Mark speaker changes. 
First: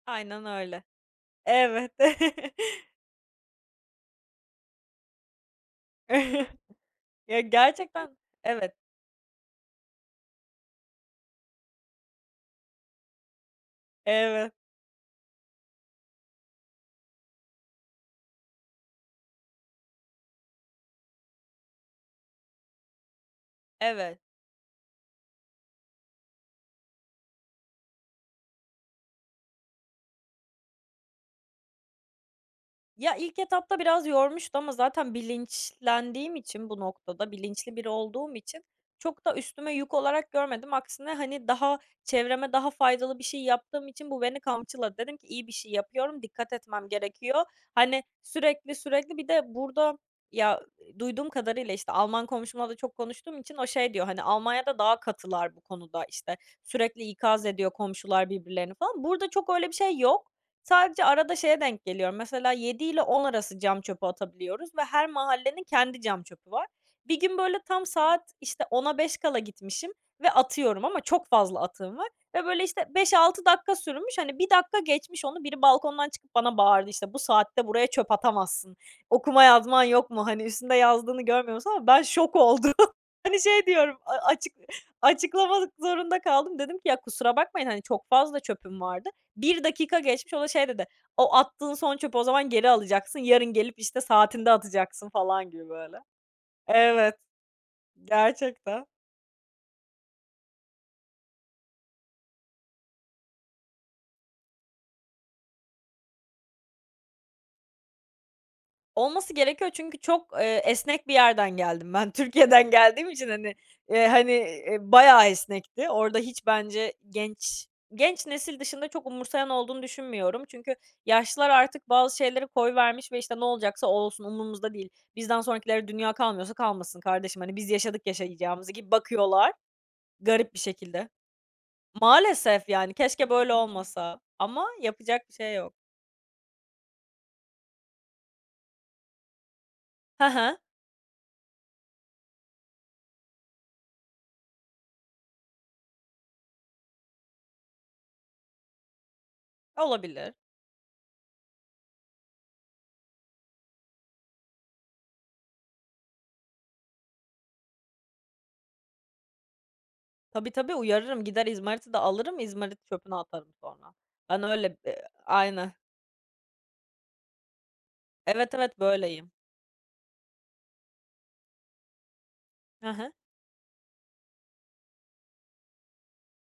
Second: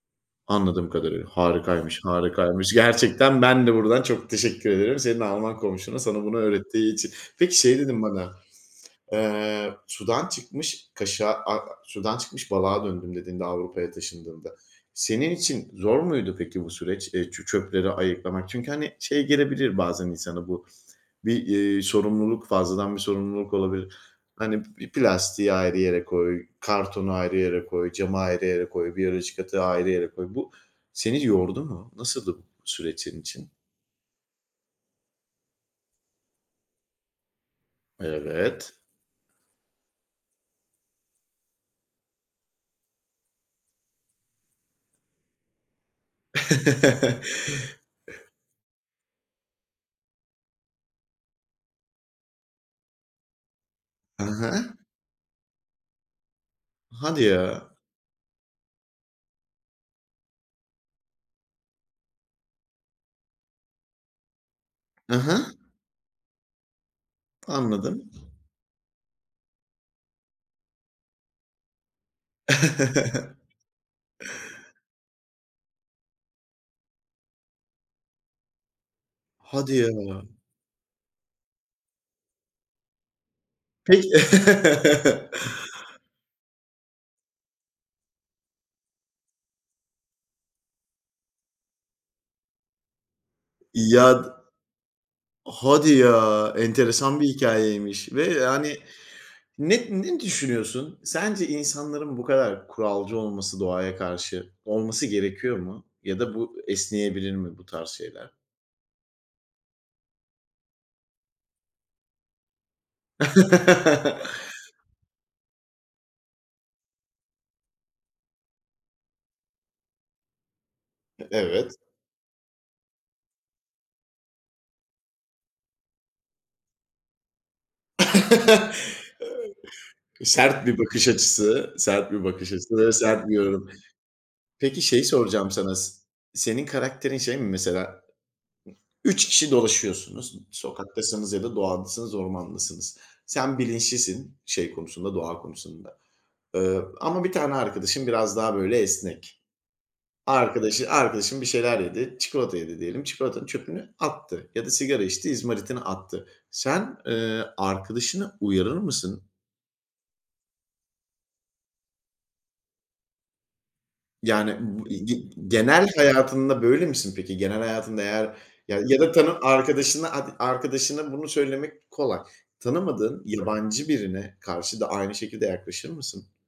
Speaker 1: Aynen öyle.
Speaker 2: Anladığım kadarıyla
Speaker 1: Evet.
Speaker 2: harikaymış, harikaymış. Gerçekten ben de buradan çok teşekkür ederim senin Alman komşuna sana bunu öğrettiği için.
Speaker 1: Ya
Speaker 2: Peki şey dedin
Speaker 1: gerçekten
Speaker 2: bana,
Speaker 1: Evet.
Speaker 2: eee, "Sudan çıkmış kaşığa a sudan çıkmış balığa döndüm," dediğinde Avrupa'ya
Speaker 1: Evet.
Speaker 2: taşındığında, senin için zor muydu peki bu süreç, eee, çö çöpleri ayıklamak? Çünkü hani, şey gelebilir bazen insana bu, bir, eee, sorumluluk, fazladan bir sorumluluk olabilir.
Speaker 1: Evet.
Speaker 2: Hani, "Bir plastiği ayrı yere koy, kartonu ayrı yere koy, camı ayrı yere koy, biyolojik atığı ayrı yere koy." Bu seni yordu mu? Nasıldı bu süreç
Speaker 1: Ya,
Speaker 2: senin
Speaker 1: ilk
Speaker 2: için?
Speaker 1: etapta biraz yormuştu ama zaten bilinçlendiğim için, bu noktada bilinçli biri olduğum için
Speaker 2: Evet.
Speaker 1: çok da üstüme yük olarak görmedim. Aksine, hani, daha çevreme daha faydalı bir şey yaptığım için bu beni kamçıladı. Dedim ki "İyi bir şey yapıyorum, dikkat etmem gerekiyor." Hani, sürekli sürekli, bir de burada, ya, duyduğum kadarıyla, işte, Alman komşumla da çok konuştuğum için o şey diyor, hani,
Speaker 2: Hı hı.
Speaker 1: "Almanya'da daha katılar bu konuda," işte, "Sürekli
Speaker 2: Hadi
Speaker 1: ikaz ediyor
Speaker 2: ya.
Speaker 1: komşular birbirlerini," falan. Burada çok öyle bir şey yok. Sadece arada şeye denk geliyorum, mesela, 7 ile 10 arası cam çöpü atabiliyoruz ve her
Speaker 2: Hı hı.
Speaker 1: mahallenin kendi cam çöpü var. Bir gün böyle tam
Speaker 2: Anladım.
Speaker 1: saat, işte, 10'a 5 kala gitmişim ve atıyorum ama çok fazla atığım var ve böyle, işte, 5-6 dakika sürmüş, hani, 1 dakika geçmiş onu, biri balkondan çıkıp bana bağırdı, işte, "Bu saatte buraya çöp atamazsın, okuma
Speaker 2: Hadi
Speaker 1: yazman
Speaker 2: ya.
Speaker 1: yok mu?" hani, "Üstünde yazdığını görmüyor musun?" ama ben şok oldum. Hani, şey diyorum,
Speaker 2: Peki.
Speaker 1: a açık açıklamak zorunda kaldım. Dedim ki "Ya, kusura bakmayın, hani, çok fazla çöpüm vardı." 1 dakika geçmiş, o da şey dedi, "O attığın son çöpü o zaman geri alacaksın, yarın gelip işte,
Speaker 2: Ya, d
Speaker 1: saatinde atacaksın," falan gibi
Speaker 2: Hadi
Speaker 1: böyle
Speaker 2: ya
Speaker 1: Evet,
Speaker 2: enteresan bir hikâyeymiş ve yani
Speaker 1: gerçekten.
Speaker 2: ne ne düşünüyorsun? Sence insanların bu kadar kuralcı olması, doğaya karşı, olması gerekiyor mu ya da bu esneyebilir mi bu tarz şeyler?
Speaker 1: Olması gerekiyor çünkü çok, eee, esnek bir yerden geldim ben. Türkiye'den geldiğim için, hani, eee, hani, eee, bayağı esnekti. Orada hiç bence genç, genç nesil dışında çok umursayan olduğunu düşünmüyorum. Çünkü yaşlılar
Speaker 2: Evet.
Speaker 1: artık bazı şeyleri koyvermiş ve işte, "Ne olacaksa olsun, umurumuzda değil, bizden sonrakilere dünya kalmıyorsa kalmasın kardeşim," hani, "Biz yaşadık yaşayacağımızı," gibi bakıyorlar. Garip bir
Speaker 2: Sert bir bakış
Speaker 1: şekilde.
Speaker 2: açısı, sert bir bakış
Speaker 1: Maalesef
Speaker 2: açısı ve
Speaker 1: yani
Speaker 2: sert
Speaker 1: keşke
Speaker 2: bir
Speaker 1: böyle
Speaker 2: yorum.
Speaker 1: olmasa. Ama
Speaker 2: Peki şeyi
Speaker 1: yapacak bir
Speaker 2: soracağım
Speaker 1: şey yok.
Speaker 2: sana, s senin karakterin şey mi mesela? 3 kişi
Speaker 1: Hı
Speaker 2: dolaşıyorsunuz,
Speaker 1: hı.
Speaker 2: sokaktasınız ya da doğadasınız, ormandasınız. Sen bilinçlisin, şey konusunda, doğa konusunda, eee, ama bir tane arkadaşın biraz daha böyle esnek.
Speaker 1: Olabilir.
Speaker 2: Arkadaşı arkadaşın bir şeyler yedi, çikolata yedi diyelim, çikolatanın çöpünü attı ya da sigara içti, izmaritini attı. Sen, eee, arkadaşını uyarır mısın?
Speaker 1: Tabii, tabii uyarırım. Gider izmariti de alırım, izmariti çöpüne atarım sonra. Ben
Speaker 2: Yani
Speaker 1: öyle
Speaker 2: b ı ı
Speaker 1: Eee
Speaker 2: ge
Speaker 1: aynen.
Speaker 2: genel hayatında böyle misin peki? Genel hayatında eğer
Speaker 1: Evet, evet,
Speaker 2: ya da
Speaker 1: böyleyim.
Speaker 2: tanı arkadaşın arkadaşına bunu söylemek kolay.
Speaker 1: Hı hı.
Speaker 2: Tanımadığın yabancı birine karşı da aynı şekilde yaklaşır mısın?